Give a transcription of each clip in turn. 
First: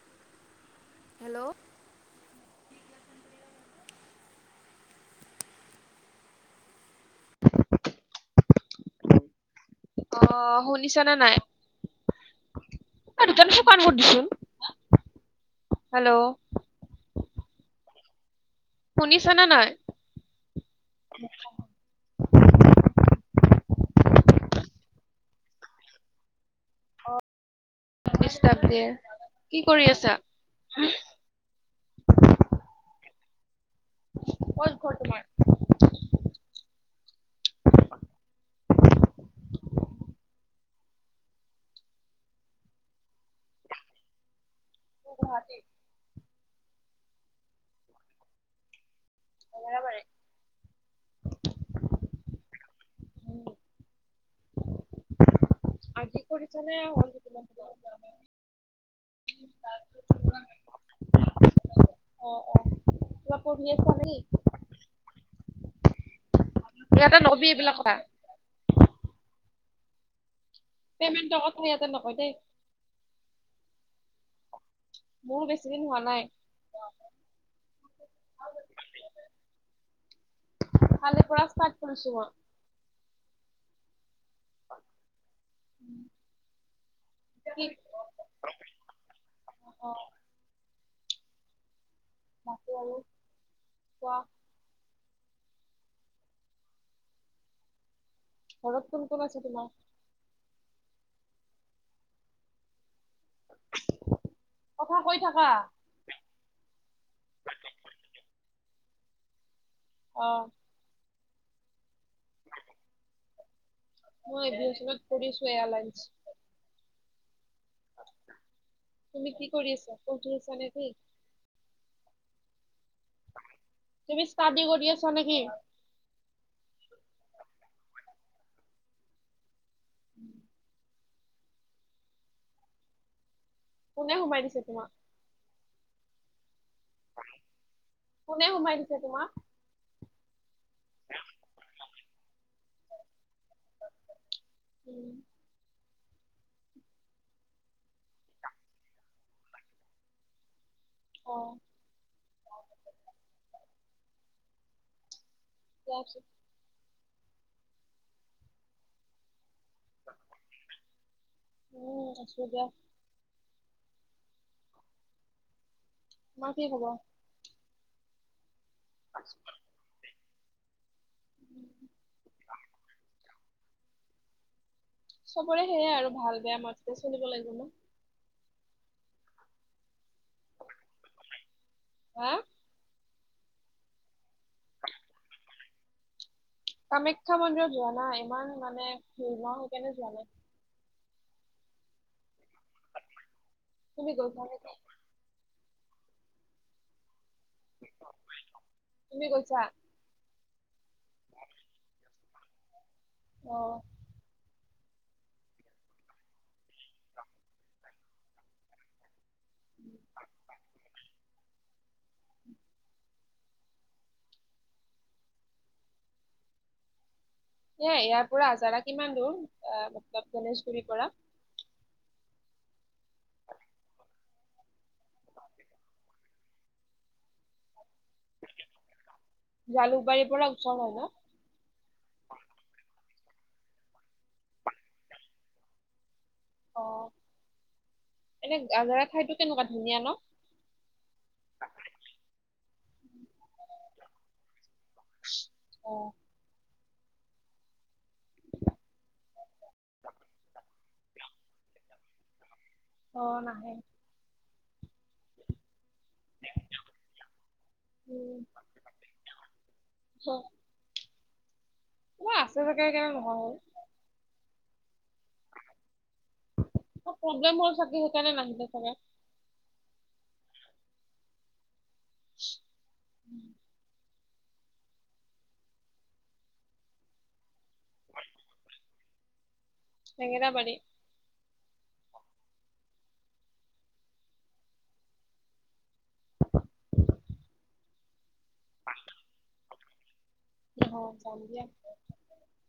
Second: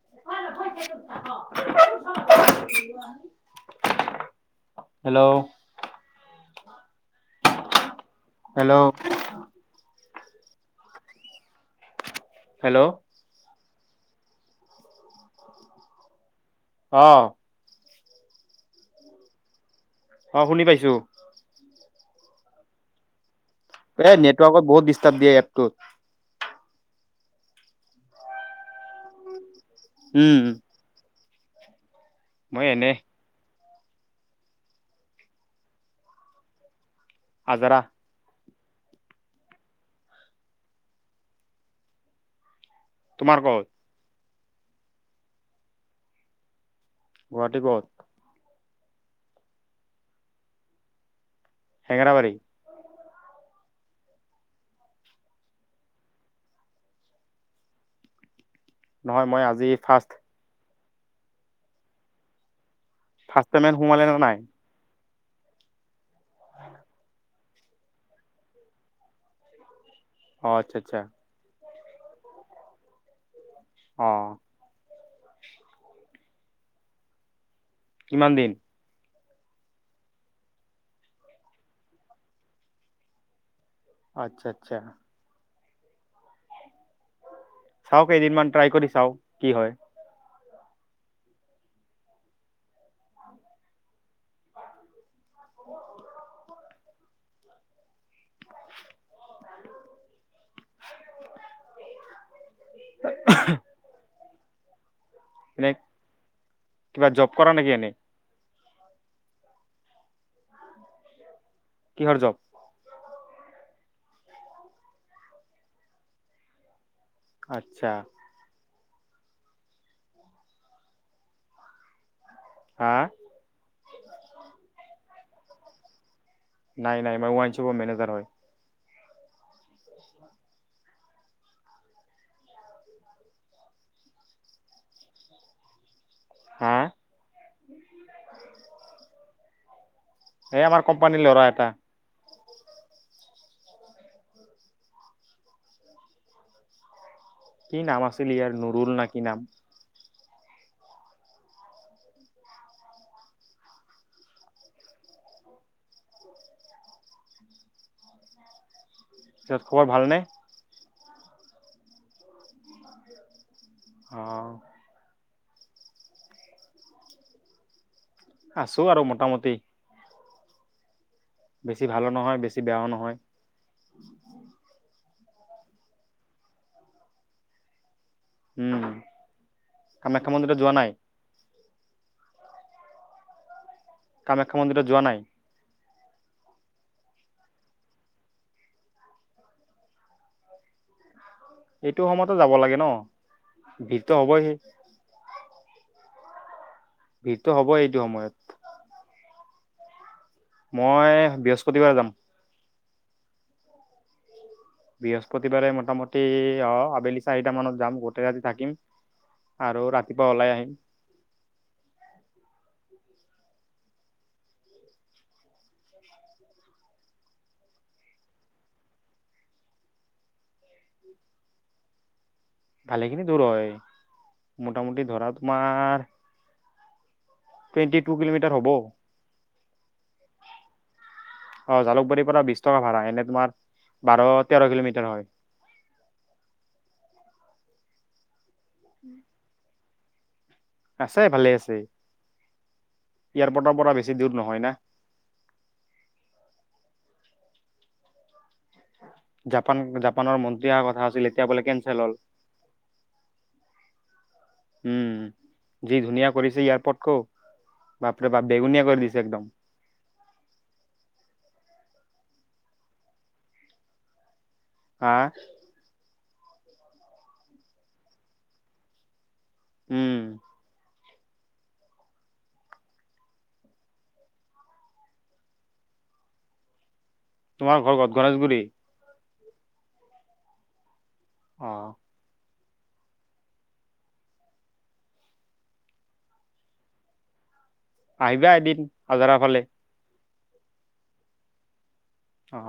[unintelligible] Hello? Hello? Hello? অহ শুনিছ নে নাই? হেল্ল'? [unintelligible] হেল্ল'? অহ। শুনিছ নে নাই? অহ শুনি পাইছোঁ। এই নেটৱৰ্কত বহুত ডিষ্টাৰ্ব দিয়ে এয়াত টোৰ। দিছটাপ দিয়ে। কি কৰি আছা? উম হ [inaudible] মই এনেই। কত ঘৰ তোমাৰ? আজাৰা। তোমাৰ ক'ত? গুৱাহাটী। গুৱাহাটী কত? শেঙেৰাবাৰি। হেংৰাবাৰী? উম। আজি কৰিছ নে? [unintelligible] নহয় মই আজি ফাৰ্ষ্ট। ফাৰ্ষ্ট পেমেণ্ট সোমালে নে নাই? ইয়াতে নকবি এইবিলাক কথা। অহ, আচ্ছা-আচ্ছা। এনে ইয়াতে নকয় দে। অহ। মোৰো বেছি দিন হোৱা নাই। কিমান দিন? কালি পৰা ষ্টাৰ্ত কৰিছোঁ মই। আচ্ছা-আচ্ছা। উম। চাও কেইদিনমান ট্ৰাই কৰি চাও, কি হয়। [inaudible] [unintelligible] ঘৰত কোন কোন আছে তোমাৰ? [inaudible] [unintelligible] এনেই কিবা জব কৰা নেকি এনেই? অঁ। কিহৰ জব। মই দুই চনত কৰিছো এয়াৰলাইনচ। আচ্ছা। তুমি কি কৰি আছা পঢ়ি আছা নেকি? হা। তুমি ষ্টাডি কৰি আছ নেকি? নাই নাই, মই ওৱান চপৰ মেনেজাৰ হয়। [unintelligible] কোনে সোমাই দিছে তোমাক। হা। কোনে সোমাই দিছে তোমাক। এই আমাৰ কোম্পানীৰ ল'ৰা এটা। উম। কি নাম আছিল ইয়াৰ নৰুল না কি নাম। অঁ। তছ [unintelligible] পিছত খবৰ ভালনে? উম আছো দিয়া। অহ। তোমাৰ কি খবৰ? আছো আৰু মোটামুটি। বেছি ভালো নহয় বেছি বেয়াও নহয়। চবৰে সেয়াই আৰু ভাল বেয়া মাজতে চলিব লাগিব ন। উম, কামাখ্যা মন্দিৰত যোৱা নাই। হা। কামাখ্যা মন্দিৰত যোৱা নাই। কামাখ্যা মন্দিৰত যোৱা নাই, ইমান মানে ভিৰ নহ সেইকাৰণে যোৱা নাই। এইটো সময়ত। যাব লাগে ন ভিৰত হবই। ভিৰটো হ'ব এইটো সময়ত। মই বৃহস্পতিবাৰে যাম। আহ। বৃহস্পতিবাৰে মোটামুটি, আহ আবেলি চাৰিটা মানত যাম। গোটেই ৰাতি থাকিম আৰু ৰাতিপুৱা ওলাই আহিম। এ, ইয়াৰ পৰা আজাৰা কিমান দূৰ? গনেশগুৰিৰ পৰা। ভালেখিনি দূৰ হয়, মোটামুটি ধৰা তোমাৰ। টুৱেণ্টি টু কিলোমিটাৰ হ'ব। অঁ জালুকবাৰীৰ পৰা বিশ টকা ভাড়া। তোমাৰ বাৰ তেৰ কিলোমিটাৰ হয়। অহ। তুমি আজৰা খাই পাইছা? ধূনীয়া ন? আছে ভালে আছে। এয়াৰপৰ্টৰ পৰা বেছি দূৰ নহয় না। জাপান, জাপানৰ মন্ত্ৰী অহাৰ কথা আছিল এতিয়া বোলে কেনচেল হ'ল। উম, যি ধুনীয়া কৰিছে এয়াৰপৰ্টতোক বাপৰে বাপ বেগুনীয়া কৰি দিছে একদম। কা আছে [unintelligible] নহয় হা? প্ৰব্লেম হল থাকি সেইকাৰণে নাহিলে চাগে। উম। [inaudible] তোমাৰ ঘৰ ক'ত গনেশগুৰি? হেঙেৰাবাৰি অহ। [inaudible] আহিবা এদিন হাজাৰা ফালে। অ যাম দিয়া অ।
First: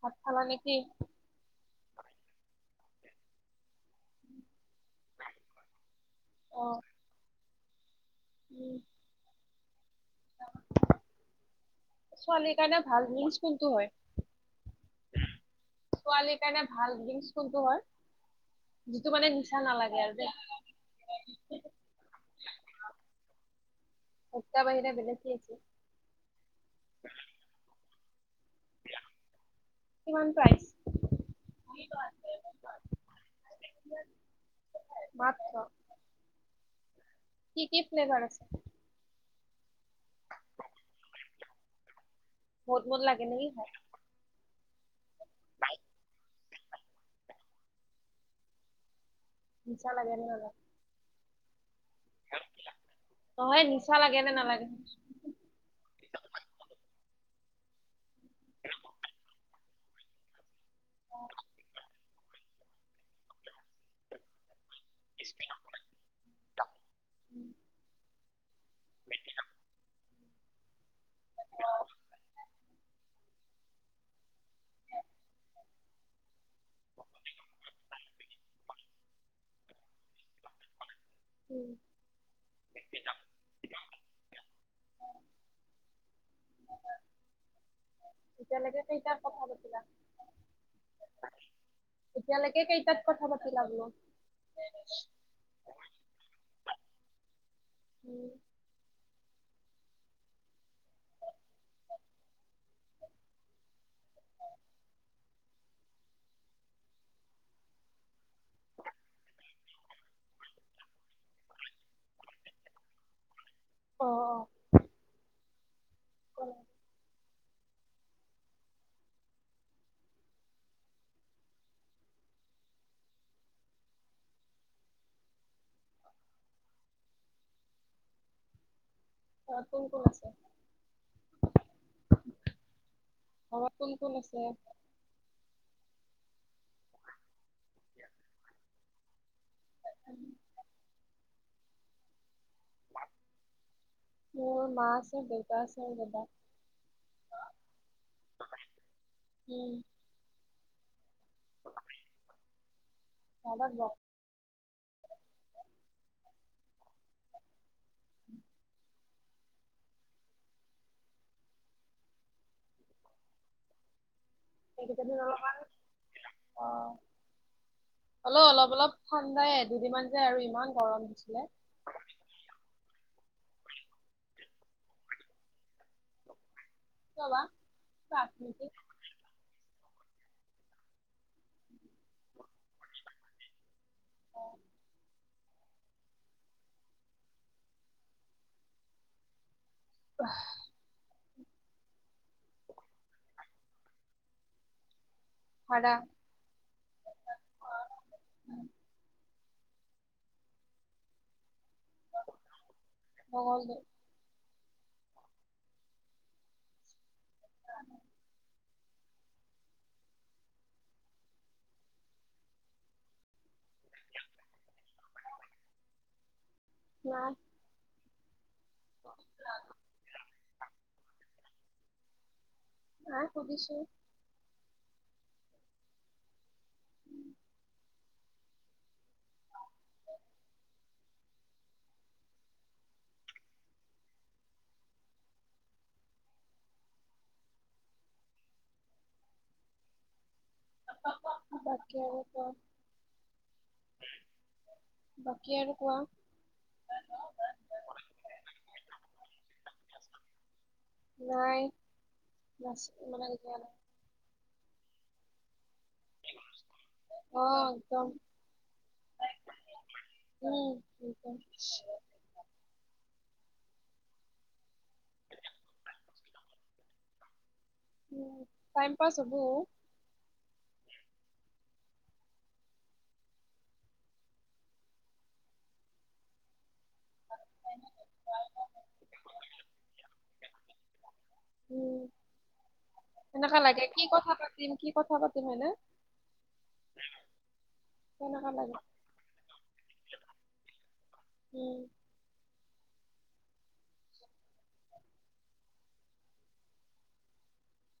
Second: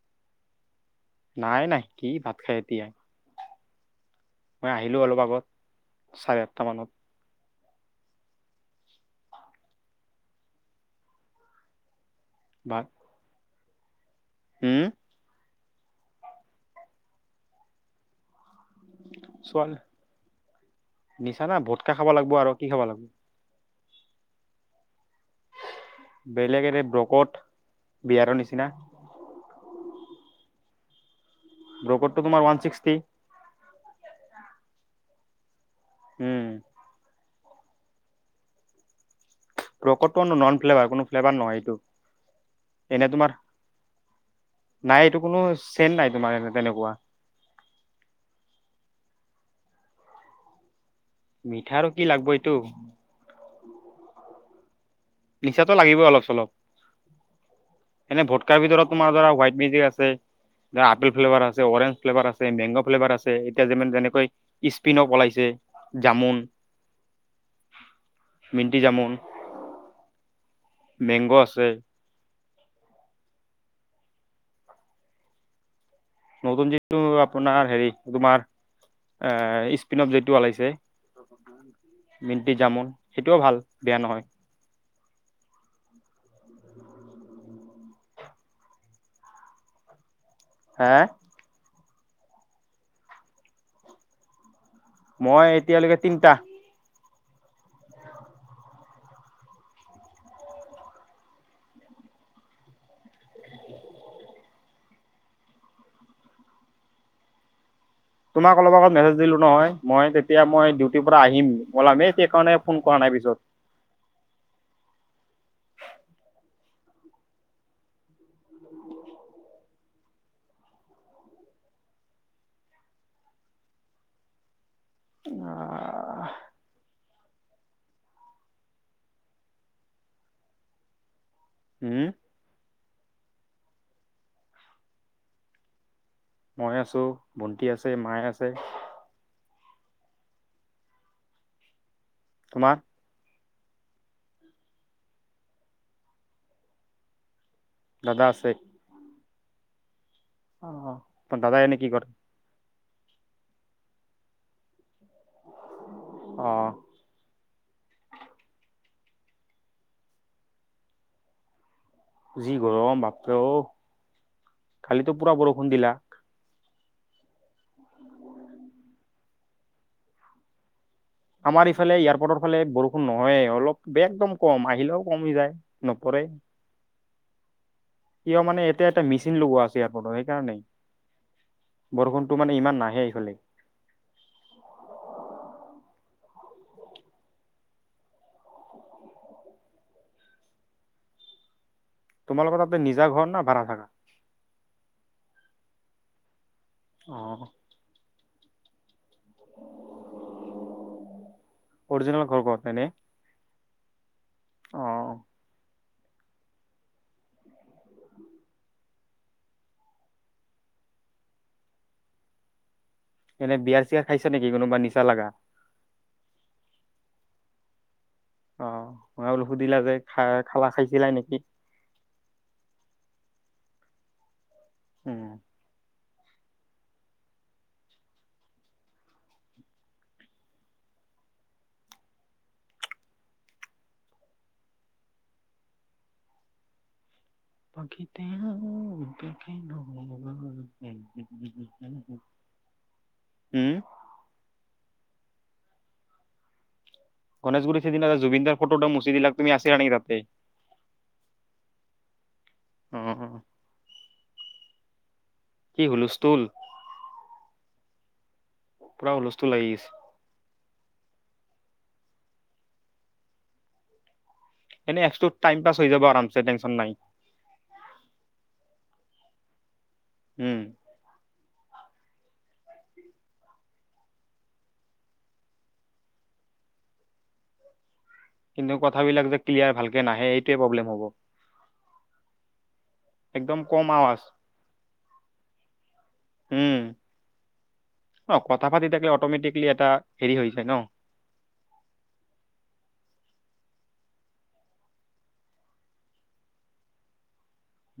ভাত খালা নেকি? নাই নাই কি ভাত খাই এতিয়াই। মই আহিলোঁ অলপ আগত, চাৰে আঠটা মানত। উম। [inaudible] ছোৱালীৰ কাৰণে ভাল [unintelligible] সেইটো হয়। হম? ছোৱালীৰ কাৰণে ভাল ড্ৰিংকচ কোনটো হয়? ছোৱালি নিচানা ভটকা খাব লাগিব আৰু। কি খাব লাগিব? এইদুটা বাহিৰে বেলেগ? বিয়াৰ নিচিনা কিমান প্ৰাইজ? ব্ৰকটটো তোমাৰ ওৱান ছিক্সটি [inaudible] [unintelligible] উম। কি কি ফ্লেভাৰ আছে? ৰ'কটটোনো নন ফ্লেভাৰ কোনো ফ্লেভাৰ নহয় এইটো। এনে তোমাৰ নাই এইটো কোনো চেণ নাই তোমাৰ এনে তেনেকুৱা। নিচা লাগে নে নালাগে? [inaudible] মিঠা আৰু কি লাগিব এইটো। নিচাটো লাগিবই অলপ চলপ, এনে ভোটকাৰ ভিতৰত তোমাৰ ধৰা হোৱাট মেজিক আছে। যে এপেল ফ্লেভাৰছে অৰেঞ্ ফ্লেভাৰ আছে। মঙ্গো ফ্লেভাৰ আছে এতিয়া যে যেনেকৈ স্পিছে পিনেপলাইছে জাপা মিনটি জামন মেংগ' আছে নতুন যিটো আপোনাৰ হেৰি তোমাৰ এ স্পিনত মিণ্টি জামুন সেইটোও ভাল বেয়া নহয় তেতিয়া লৈকে এতিয়া কথা পতিলা হে এতিয়ালৈকে কেইটাত কথা পাতি বোলো মই এতিয়ালৈকে তিনটা উম তোমাক অলপ আগত মেছেজ দিলো নহয় মই তেতিয়া মই ডিউটিৰ পৰা আহিম মই সেই কাৰণে ফোন কৰা নাই পিছত অ অ [unintelligible] আহ অ কোন কোন আছে উম হ কোন কোন আছে মই আছো ভণ্টি আছে মায়ে আছে উম [unintelligible] তোমাৰ মোৰ মা আছে দেউতা আছে দাদা দাদা আছে উম অ দাদাই এনে কি কৰে চাইদত বহ অ [unintelligible] যি গৰম বাপৰে অ সেই কালিতো পুৰা বৰষুণ [unintelligible] দিলা অ হলোও অলপ অলপ ঠাণ্ডাই দুদিনমান যে আৰু ইমান আমাৰ ইফালে এয়াৰপৰ্টৰ ফালে বৰষুণ ন হয় অলপ বে একদম কম আহিলেও কমি যায় নপৰে কিয় মানে এতিয়া এটা মেচিন লগোৱা আছে এয়াৰপটৰ্ত সেইকাৰণেই বৰষুণতটো মানে ইমান নাহে এইফালে অহ [unintelligible] তোমালোকৰ তাতে নিজা ঘৰ না ভাড়া থাকা ভাড়া অহ অৰিজিনেল ঘৰ কত এনে অ এনে বিয়াৰ চিয়া খাইছা নেকি কোনোবা নিচা লাগা না অ মই বোলো সুধিলা যে খা খালা খাইছিলা নেকি আহ শুধিছো উম পাখিতেও পাখি লো উম [unintelligible] বাকী আৰু কোৱা গণেশগুৰিত সেইদিনা জুবিনদাৰ ফটো এটা মুছি দিলাগ তুমি আছিলা নেকি তাতে [unintelligible] কি হুলস্থুল অ একদম পুৰা হুলস্থুল লাগি গৈছে উম এনে এক্সটোত টাইম পাছ হৈ যাব আৰাম চে টেনচন নাই উ টাইম পাছ হব উম কিন্তু কথাবিলাক যে ক্লিয়াৰ ভালকে নাহে এইটোৱে প্ৰব্লেম হ'ব এনেকা একদম লাগে কম কি আৱাজ কথা পাতিম কি কথা পাতিম হয় না অ কথা পাতি থাকিলে অট'মেটিক লি এটা হেৰি হৈ যায় ন উম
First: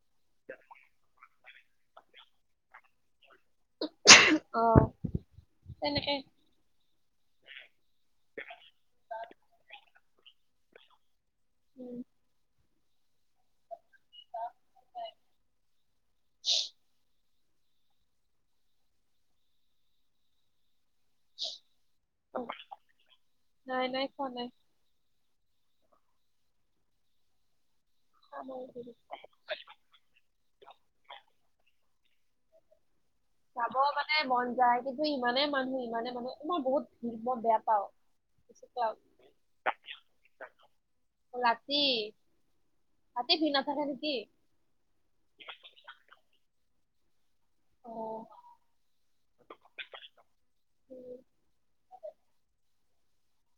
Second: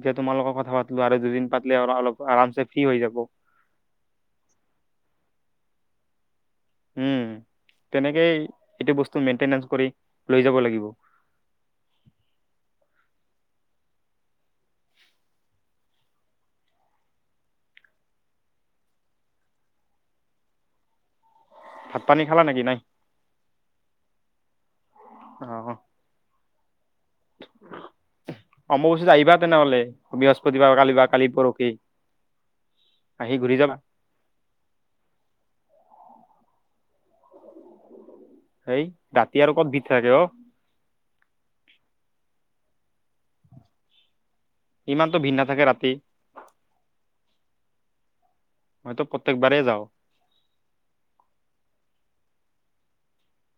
যে তোমালকৰ কথা পাতলো আৰু দুদিন পা অলপ আৰামছে ফ্ৰী হৈ যাব অ তেনেকে উম তেনেকেই এইটো বস্তু মেইনটেনেঞ্চ কৰি লৈ যাব লাগিব উম ভাত পানী খালা নেকি নাই খোৱা নাই অহ অম্বুবাচীত আহিবা তেনেহ'লে বৃহস্পতিবাৰ কালি বা কালি পৰখি যাব মানে মন যায় কিন্তু ইমানেই মানুহ ইমানে মানুহ মই বহুত ব বেয়া পাও। এই ৰাতি আৰু কত ভিত থাকে অ। তাতে বিনা থাকে নেকি? ইমানটো ভিৰ নাথাকে ৰাতি। [unintelligible] অ। মইতো প্ৰত্যেকবাৰেই যাও।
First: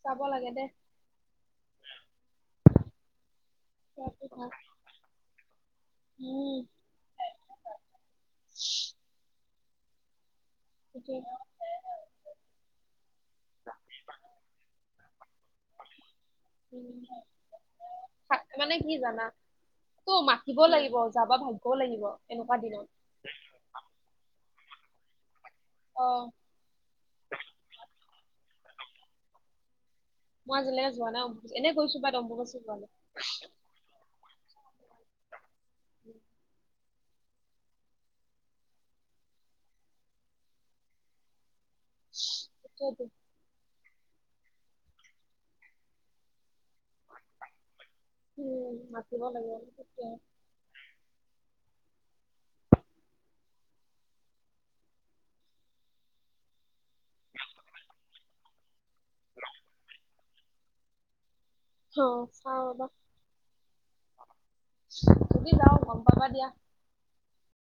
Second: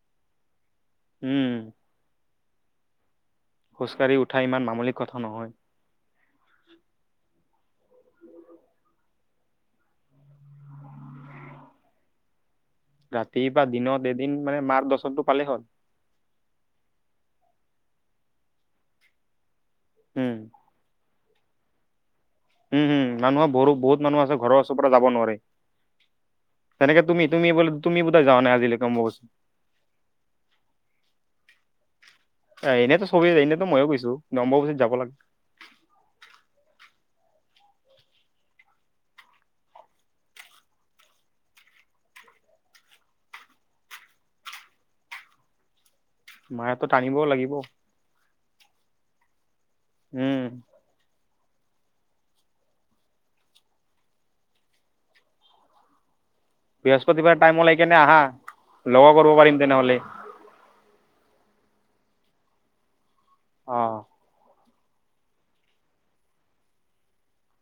চাব লাগে দেই। উম। খোজকাঢ়ি উঠা ইমান মামলিক কথা নহয়। [unintelligible] [inaudible] [unintelligible] ৰাতি বা দিনত এদিন মানে মাৰ দছৰটো পালেই হ'ল। মানে কি জানা? ত মাতিব লাগিব। যাবা ভালকও লাগিব। উম উম মানুহৰ ব বহুত মানুহ আছে ঘৰৰ চ পৰা যাব নোৱাৰে। তেনেকে তুমি তুমি বোলে তুমি বোধাই যাৱা নাই আজিলৈকে মো মই আজিলৈকে যোৱা নাই অম এনে গৈছো বাট অম্বুবাচি এ যোৱা নাই। এনেতো চবেই এনেতো ময়ো গৈছো। অম্বুবাচীত যাব লাগে। এিকয়াদ [unintelligible] মাই টানিব লাগিব। দিব লাগে উম। বৃহস্পতিবাৰ টাইম ওলাই কিনে আহা। লগ কৰিব পাৰিম তেনেহলে। অ চাওঁ ৰবা। অ। যদি যাওঁ গম পাবা দিয়া।